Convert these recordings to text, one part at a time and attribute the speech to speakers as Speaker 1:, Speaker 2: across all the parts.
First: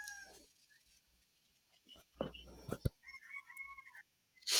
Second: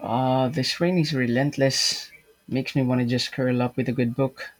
Speaker 1: This rain is relentless. Makes me want to just curl up with a good book.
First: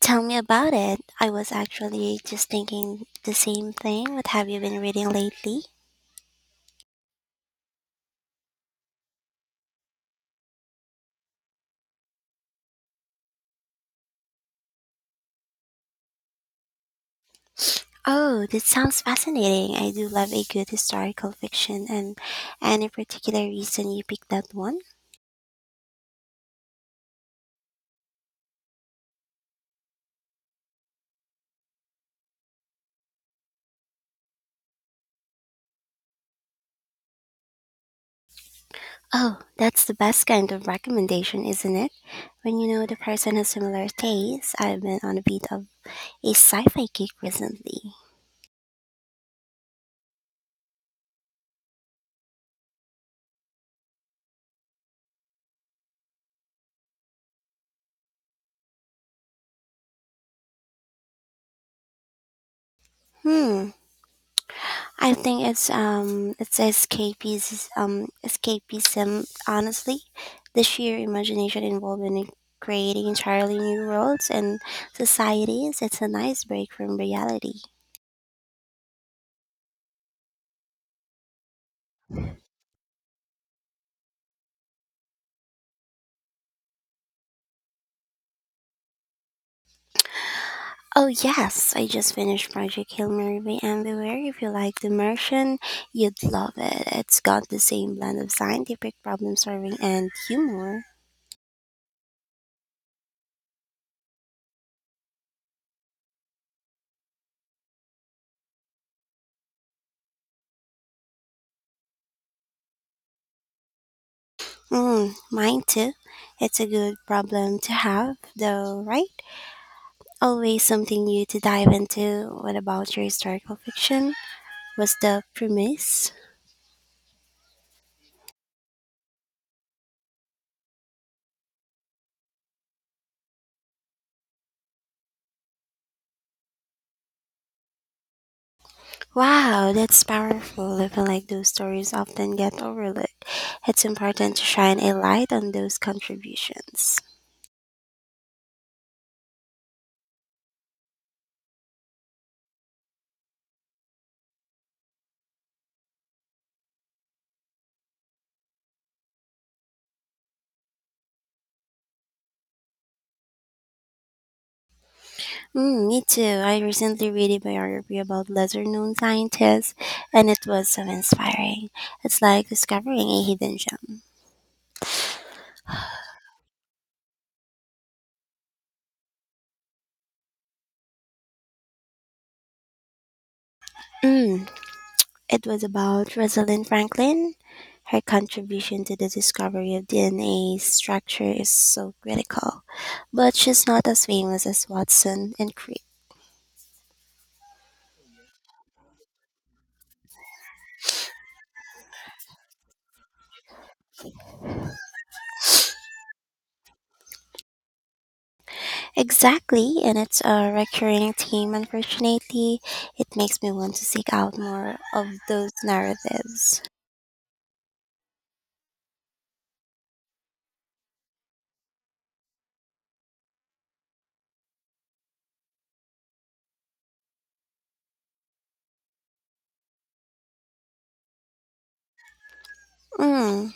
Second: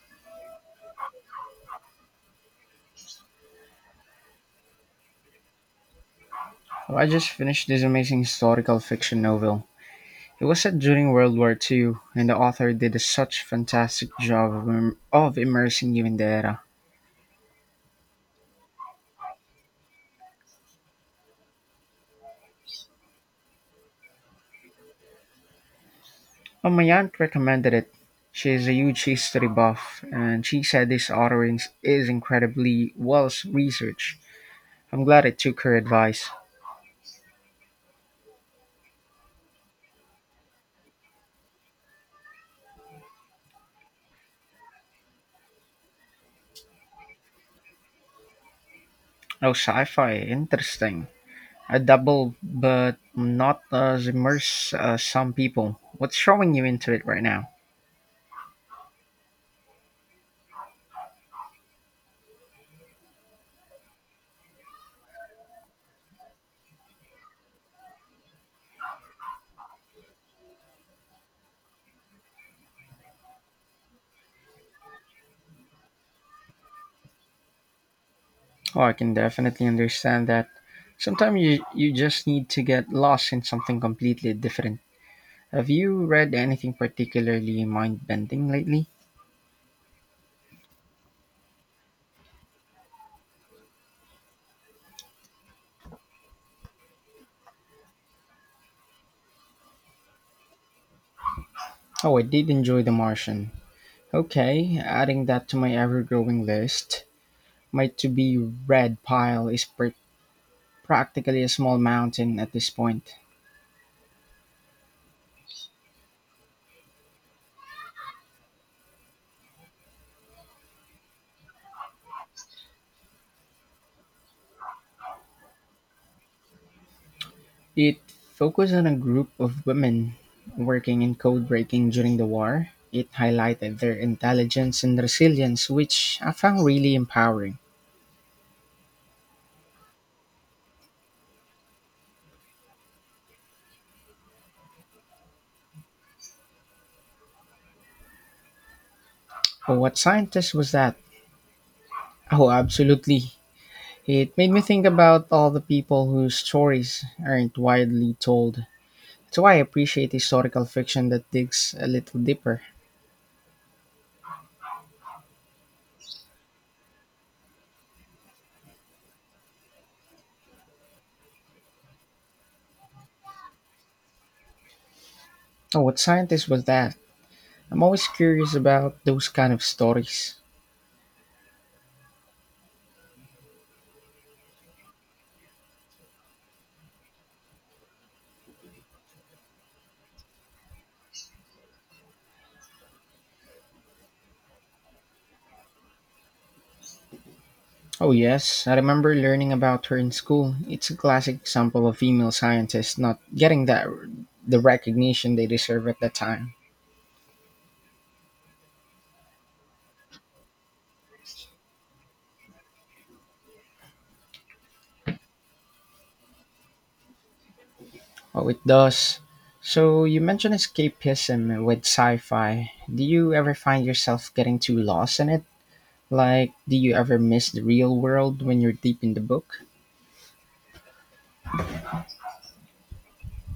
Speaker 2: Tell me about it. I was actually just thinking the same thing. What have you been reading lately?
Speaker 1: Oh, I just finished this amazing historical fiction novel. It was set during World War II, and the author did a such fantastic job of, of immersing you in the era.
Speaker 2: Oh, that sounds fascinating. I do love a good historical fiction. And any particular reason you picked that one?
Speaker 1: Oh, my aunt recommended it. She is a huge history buff, and she said this author is incredibly well researched. I'm glad I took her advice.
Speaker 2: Oh, that's the best kind of recommendation, isn't it? When you know the person has similar tastes. I've been on a bit of a sci-fi kick recently.
Speaker 1: Oh, sci fi, interesting. A double, but not as immersed as some people. What's throwing you into it right now?
Speaker 2: Hmm, I think it's escapism, escapism, honestly, the sheer imagination involved in creating entirely new worlds and societies. It's a nice break from reality.
Speaker 1: Oh, I can definitely understand that. Sometimes you just need to get lost in something completely different. Have you read anything particularly mind bending lately?
Speaker 2: Oh yes, I just finished Project Hail Mary by Anne. If you like The Martian, you'd love it. It's got the same blend of scientific problem solving and humor.
Speaker 1: Oh, I did enjoy The Martian. Okay, adding that to my ever growing list. My to be read pile is practically a small mountain at this point.
Speaker 2: Mm, mine too. It's a good problem to have though, right? Always something new to dive into. What about your historical fiction? Was the premise?
Speaker 1: It focused on a group of women working in code breaking during the war. It highlighted their intelligence and resilience, which I found really empowering.
Speaker 2: Wow, that's powerful. I feel like those stories often get overlooked. It's important to shine a light on those contributions.
Speaker 1: Oh, what scientist was that? Oh, absolutely. It made me think about all the people whose stories aren't widely told. That's why I appreciate historical fiction that digs a little deeper.
Speaker 2: Mm, me too. I recently read a biography about lesser known scientists, and it was so inspiring. It's like discovering a hidden gem.
Speaker 1: Oh, what scientist was that? I'm always curious about those kind of stories.
Speaker 2: Mm, It was about Rosalind Franklin. Her contribution to the discovery of DNA structure is so critical, but she's not as famous as Watson and Crick.
Speaker 1: Oh, yes, I remember learning about her in school. It's a classic example of female scientists not getting that the recognition they deserve at the time.
Speaker 2: Exactly, and it's a recurring theme. Unfortunately, it makes me want to seek out more of those narratives.
Speaker 1: Oh, it does. So, you mentioned escapism with sci fi. Do you ever find yourself getting too lost in it? Like, do you ever miss the real world when you're deep in the book?
Speaker 2: Mm,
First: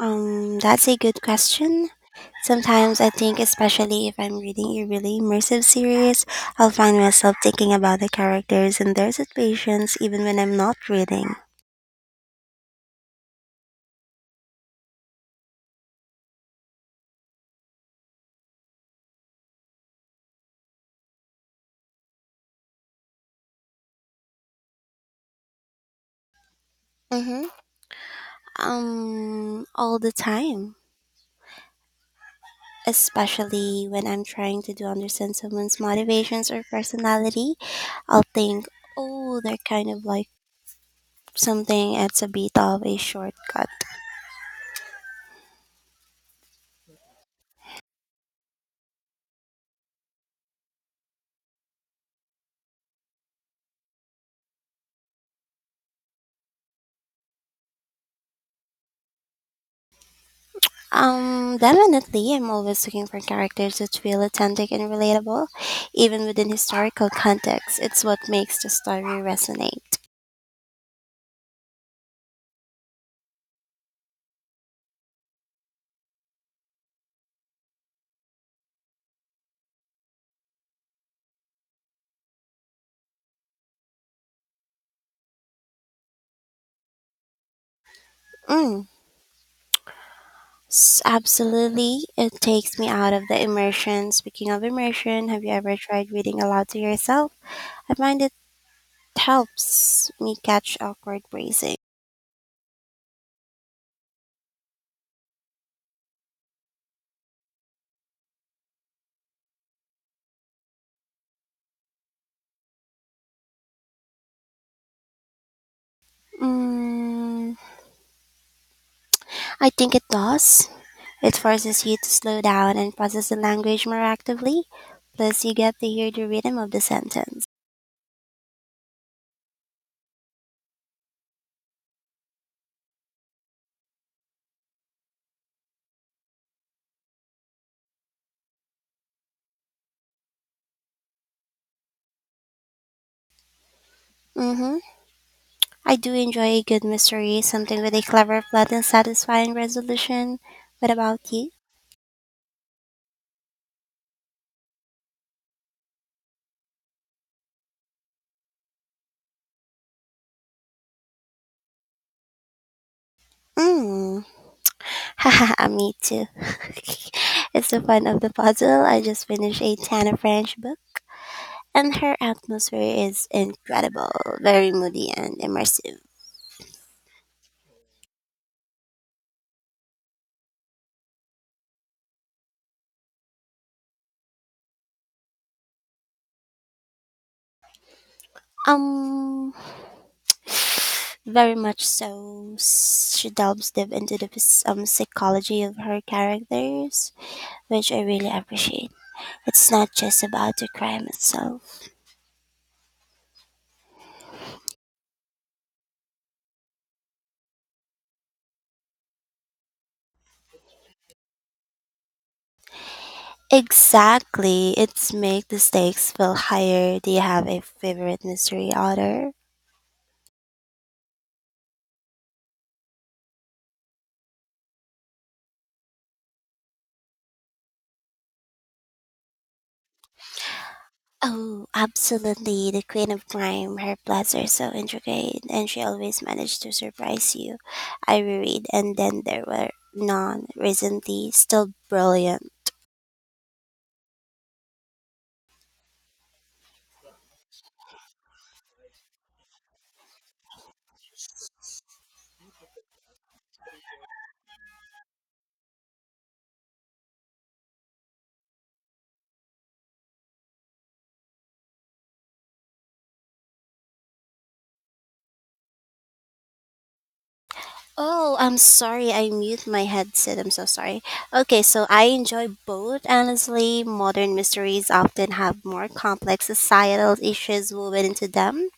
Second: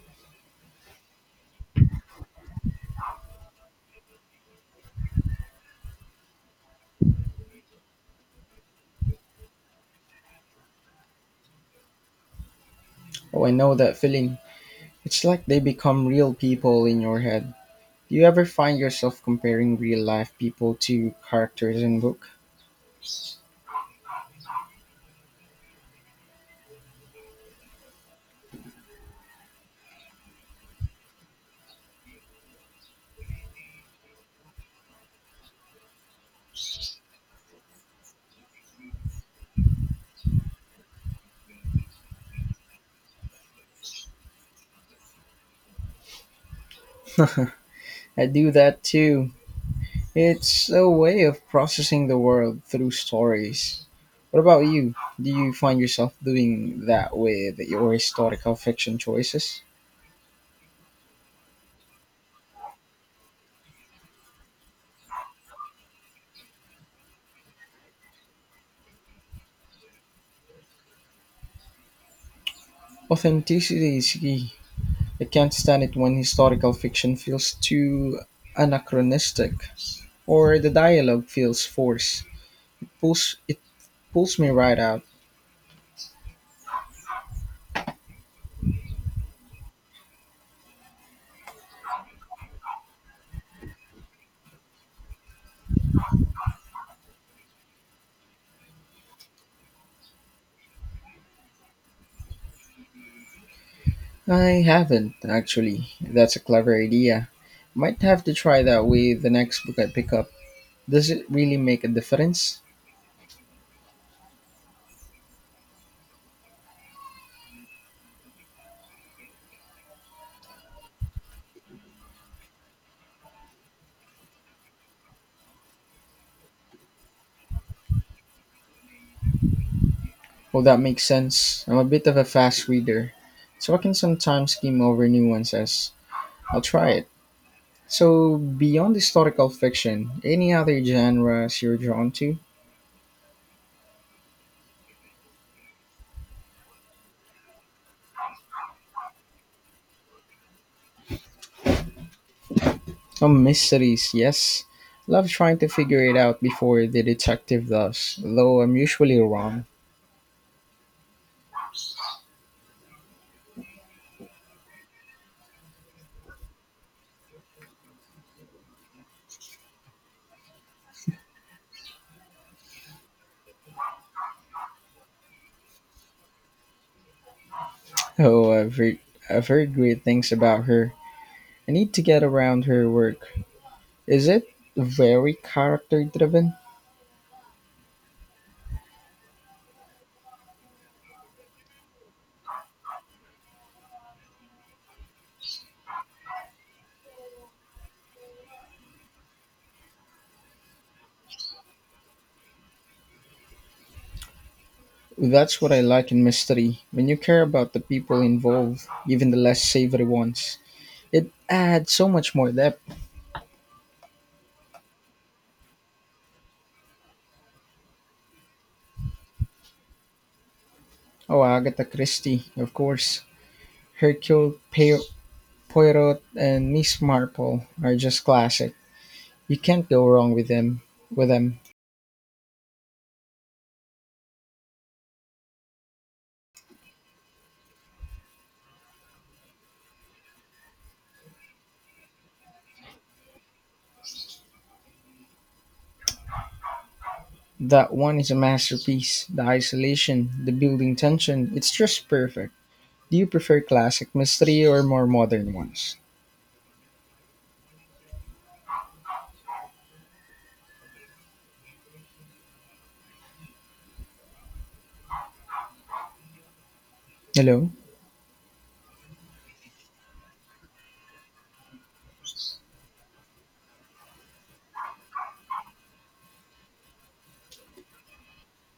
Speaker 2: that's a good question. Sometimes I think, especially if I'm reading a really immersive series, I'll find myself thinking about the characters and their situations even when I'm not reading.
Speaker 1: Oh, I know that feeling. It's like they become real people in your head. Do you ever find yourself comparing real life people to characters in book?
Speaker 2: Mm-hmm. All the time. Especially when I'm trying to do understand someone's motivations or personality, I'll think, oh, they're kind of like something. It's a bit of a shortcut.
Speaker 1: I do that too. It's a way of processing the world through stories. What about you? Do you find yourself doing that with your historical fiction choices?
Speaker 2: Definitely, I'm always looking for characters that feel authentic and relatable, even within historical context. It's what makes the story resonate.
Speaker 1: Authenticity is key. I can't stand it when historical fiction feels too anachronistic or the dialogue feels forced. It pulls me right out.
Speaker 2: Mm, Absolutely, it takes me out of the immersion. Speaking of immersion, have you ever tried reading aloud to yourself? I find it helps me catch awkward phrasing.
Speaker 1: I haven't, actually. That's a clever idea. Might have to try that with the next book I pick up. Does it really make a difference?
Speaker 2: Mm, I think it does. It forces you to slow down and process the language more actively. Plus, you get to hear the rhythm of the sentence.
Speaker 1: Well, that makes sense. I'm a bit of a fast reader, so I can sometimes skim over nuances. I'll try it. So, beyond historical fiction, any other genres you're drawn to?
Speaker 2: Mm-hmm. I do enjoy a good mystery, something with a clever plot and satisfying resolution. What about you?
Speaker 1: Oh, mysteries, yes. Love trying to figure it out before the detective does, though I'm usually wrong.
Speaker 2: Mm. Haha, me too. It's the fun of the puzzle. I just finished a Tana French book, and her atmosphere is incredible, very moody and immersive.
Speaker 1: Oh, I've heard, I've heard great things about her. I need to get around her work. Is it very character driven?
Speaker 2: Um, Very much so. She delves deep into the psychology of her characters, which I really appreciate. It's not just about the crime itself.
Speaker 1: That's what I like in mystery. When you care about the people involved, even the less savory ones, it adds so much more depth.
Speaker 2: Exactly. It's make the stakes feel higher. Do you have a favorite mystery author?
Speaker 1: Oh, Agatha Christie, of course. Hercule Pe- Poirot and Miss Marple are just classic. You can't go wrong with them. With them,
Speaker 2: Oh, absolutely. The Queen of Crime. Her plots are so intricate and she always managed to surprise you. I reread And Then There Were None recently. Still brilliant.
Speaker 1: that one is a masterpiece. The isolation, the building tension, it's just perfect. Do you prefer classic mystery or more modern ones? Hello.
Speaker 2: Oh, I'm sorry. I mute my headset. I'm so sorry. Okay, so I enjoy both. Honestly, modern mysteries often have more complex societal issues woven into them,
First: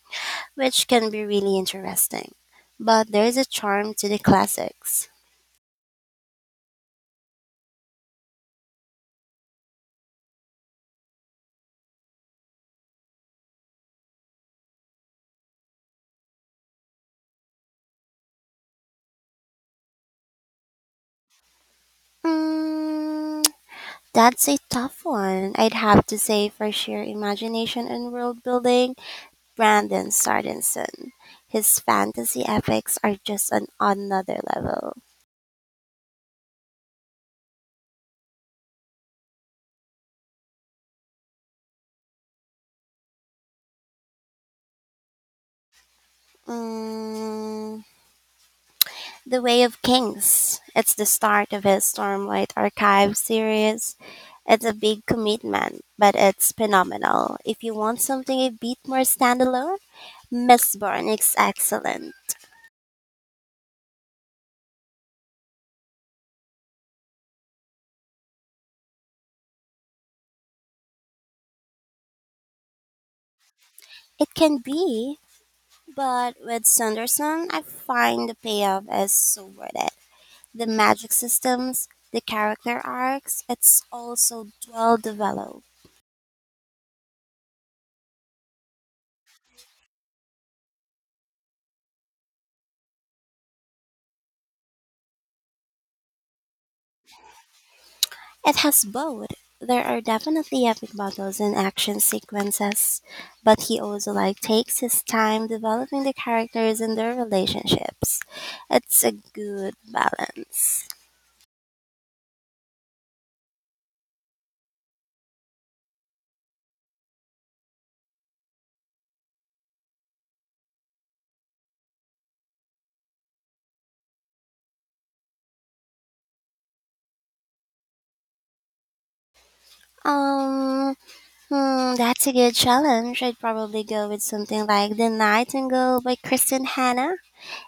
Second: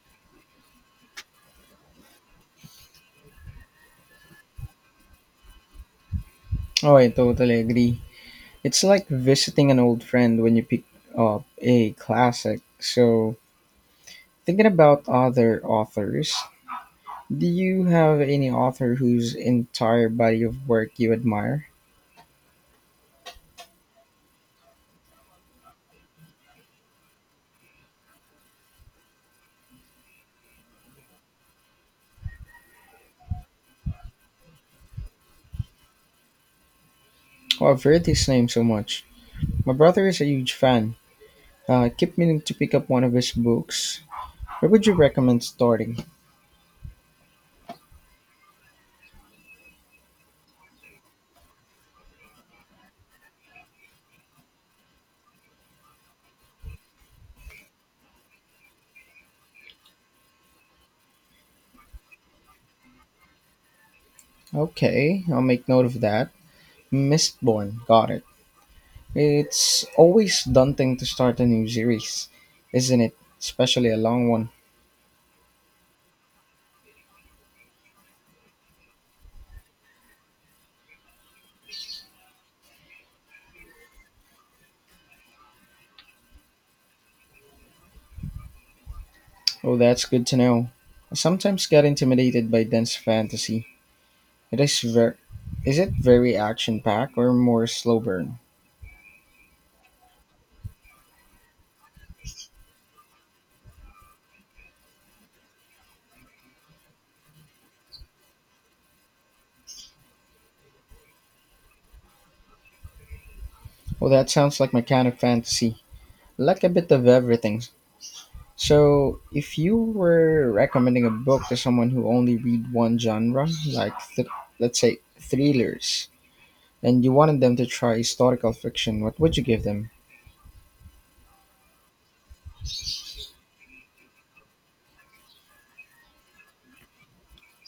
Speaker 2: which can be really interesting. But there is a charm to the classics.
Speaker 1: Oh, I totally agree. It's like visiting an old friend when you pick up a classic. So, thinking about other authors, do you have any author whose entire body of work you admire?
Speaker 2: Mm, that's a tough one. I'd have to say for sheer imagination and world building, Brandon Sanderson. His fantasy epics are just on another level.
Speaker 1: Oh, I've heard his name so much. My brother is a huge fan. I keep meaning to pick up one of his books. Where would you recommend starting?
Speaker 2: Mm, "The Way of Kings," it's the start of his Stormlight Archive series. It's a big commitment, but it's phenomenal. If you want something a bit more standalone, Mistborn is excellent.
Speaker 1: Okay, I'll make note of that. Mistborn, got it. It's always daunting to start a new series, isn't it? Especially a long
Speaker 2: It
Speaker 1: one.
Speaker 2: can be, but with Sanderson, I find the payoff is so worth it. The magic systems, the character arcs, it's all so well developed.
Speaker 1: Oh, that's good to know. I sometimes get intimidated by dense fantasy. It is ver- is it very action packed or more slow burn?
Speaker 2: It has both. There are definitely epic battles and action sequences, but he also like takes his time developing the characters and their relationships. It's a good balance.
Speaker 1: Oh, that sounds like my kind of fantasy. I Like a bit of everything. So, if you were recommending a book to someone who only read one genre, like th- let's say thrillers, and you wanted them to try historical fiction, what would you give them?
Speaker 2: Um, that's a good challenge. I'd probably go with something like The Nightingale by Kristen Hanna.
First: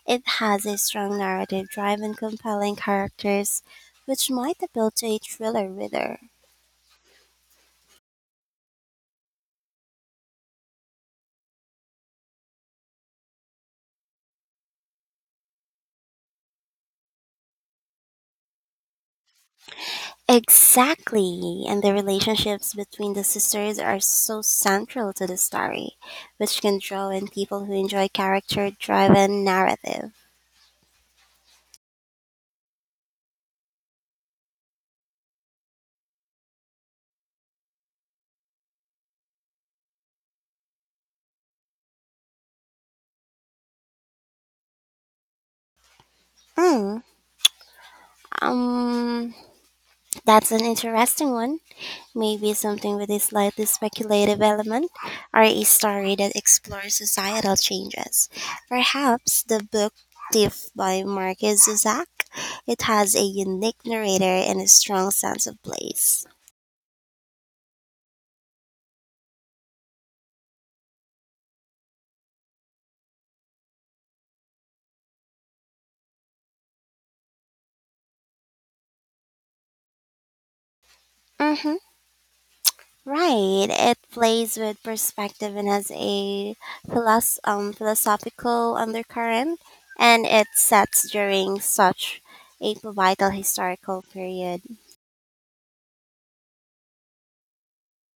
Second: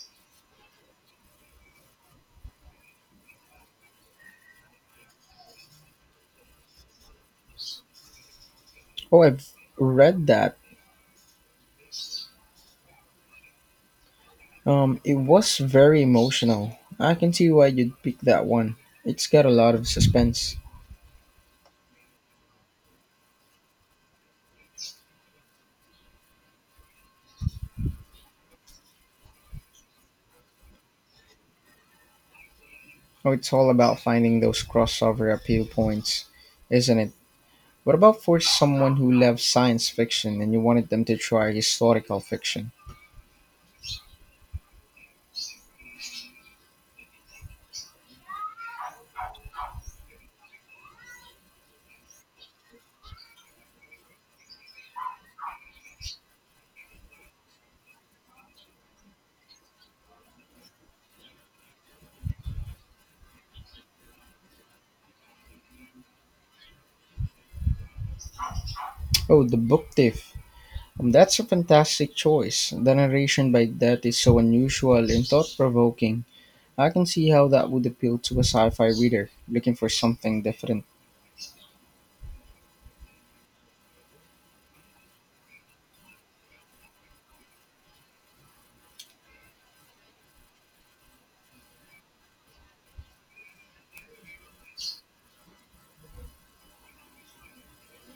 Speaker 2: It has a strong narrative drive and compelling characters, which might appeal to a thriller reader.
Speaker 1: Oh, I've read that it was very emotional. I can see why you'd pick that one. It's got a lot of suspense.
Speaker 2: Exactly, and the relationships between the sisters are so central to the story, which can draw in people who enjoy character driven narrative.
Speaker 1: Oh, it's all about finding those crossover appeal points, isn't it? What about for someone who loves science fiction and you wanted them to try historical fiction?
Speaker 2: Hmm. Um, that's an interesting one. Maybe something with a slightly speculative element, or a story that explores societal changes. Perhaps the book Thief by Marcus Zuzak. It has a unique narrator and a strong sense of place.
Speaker 1: Oh, The Book Thief. That's a fantastic choice. The narration by that is so unusual and thought provoking. I can see how that would appeal to a sci fi reader looking for something different.
Speaker 2: Mm-hmm. Right. It plays with perspective and has a philosophical undercurrent, and it sets during such a vital historical period.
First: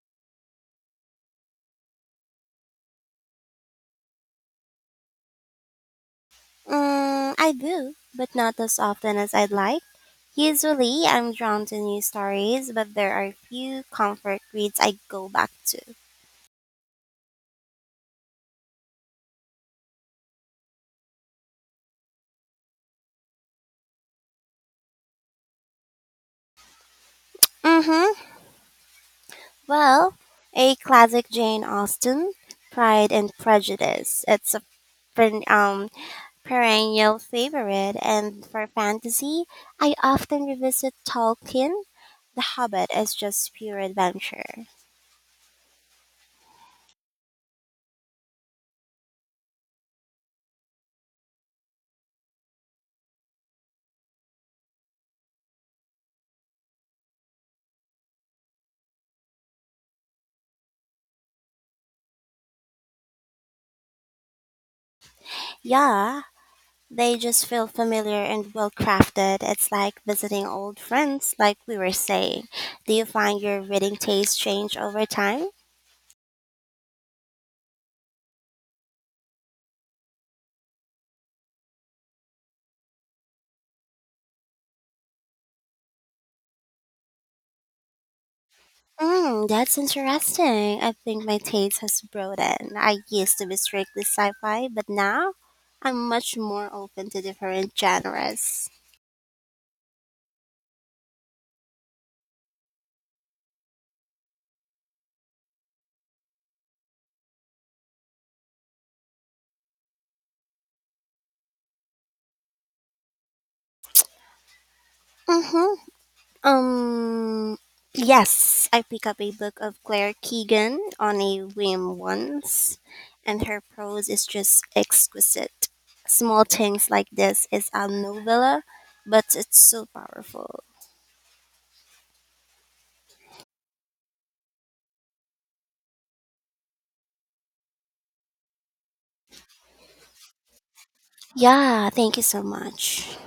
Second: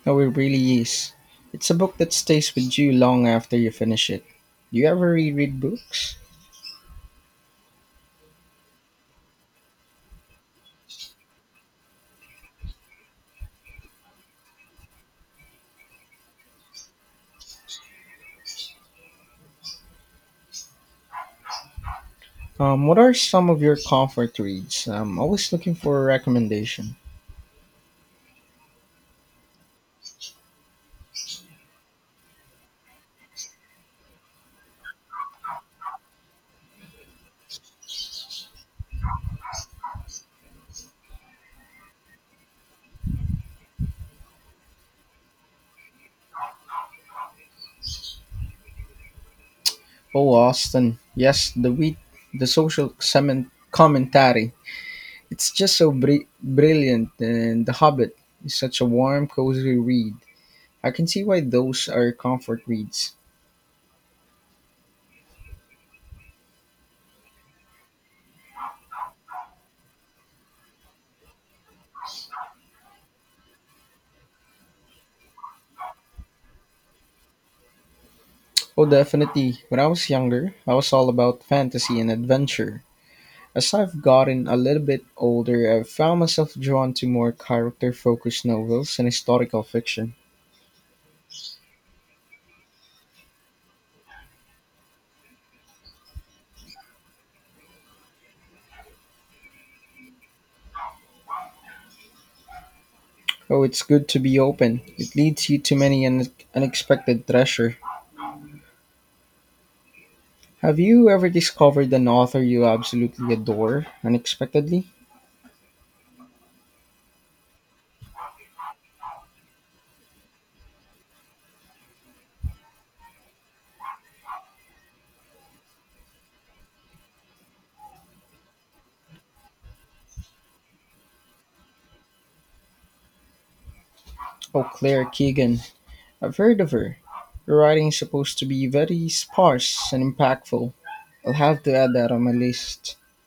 Speaker 1: No, it really is. It's a book that stays with you long after you finish it. Do you ever reread books?
Speaker 2: Mm, I do, but not as often as I'd like. Usually, I'm drawn to new stories, but there are few comfort reads I go back to.
Speaker 1: What are some of your comfort reads? I'm always looking for a recommendation.
Speaker 2: Mm-hmm. Well, a classic Jane Austen, Pride and Prejudice. It's a fin- um perennial favorite, and for fantasy, I often revisit Tolkien. The Hobbit is just pure adventure.
Speaker 1: Oh, Austin. Yes, the wheat, the social commentary. It's just so brilliant, and The Hobbit is such a warm, cozy read. I can see why those are comfort reads.
Speaker 2: Yeah, they just feel familiar and well crafted. It's like visiting old friends, like we were saying. Do you find your reading taste change over time?
Speaker 1: Oh, definitely. When I was younger, I was all about fantasy and adventure. As I've gotten a little bit older, I've found myself drawn to more character focused novels and
Speaker 2: Mm,
Speaker 1: historical
Speaker 2: that's
Speaker 1: fiction.
Speaker 2: interesting. I think my taste has broadened. I used to be strictly sci fi, but now I'm much more open to different genres.
Speaker 1: Oh, it's good to be open. It leads you to many unexpected treasure. Have you ever discovered an author you absolutely adore unexpectedly?
Speaker 2: Mm-hmm. Um, yes, I picked up a book of Claire Keegan on a whim once, and her prose is just exquisite. Small things like this is a novella, but it's so powerful.
Speaker 1: Oh, Claire Keegan. I've heard of her. Her writing is supposed to be very sparse and impactful. I'll have to
Speaker 2: Yeah,
Speaker 1: add that
Speaker 2: thank
Speaker 1: on
Speaker 2: you
Speaker 1: my
Speaker 2: so
Speaker 1: list.
Speaker 2: much.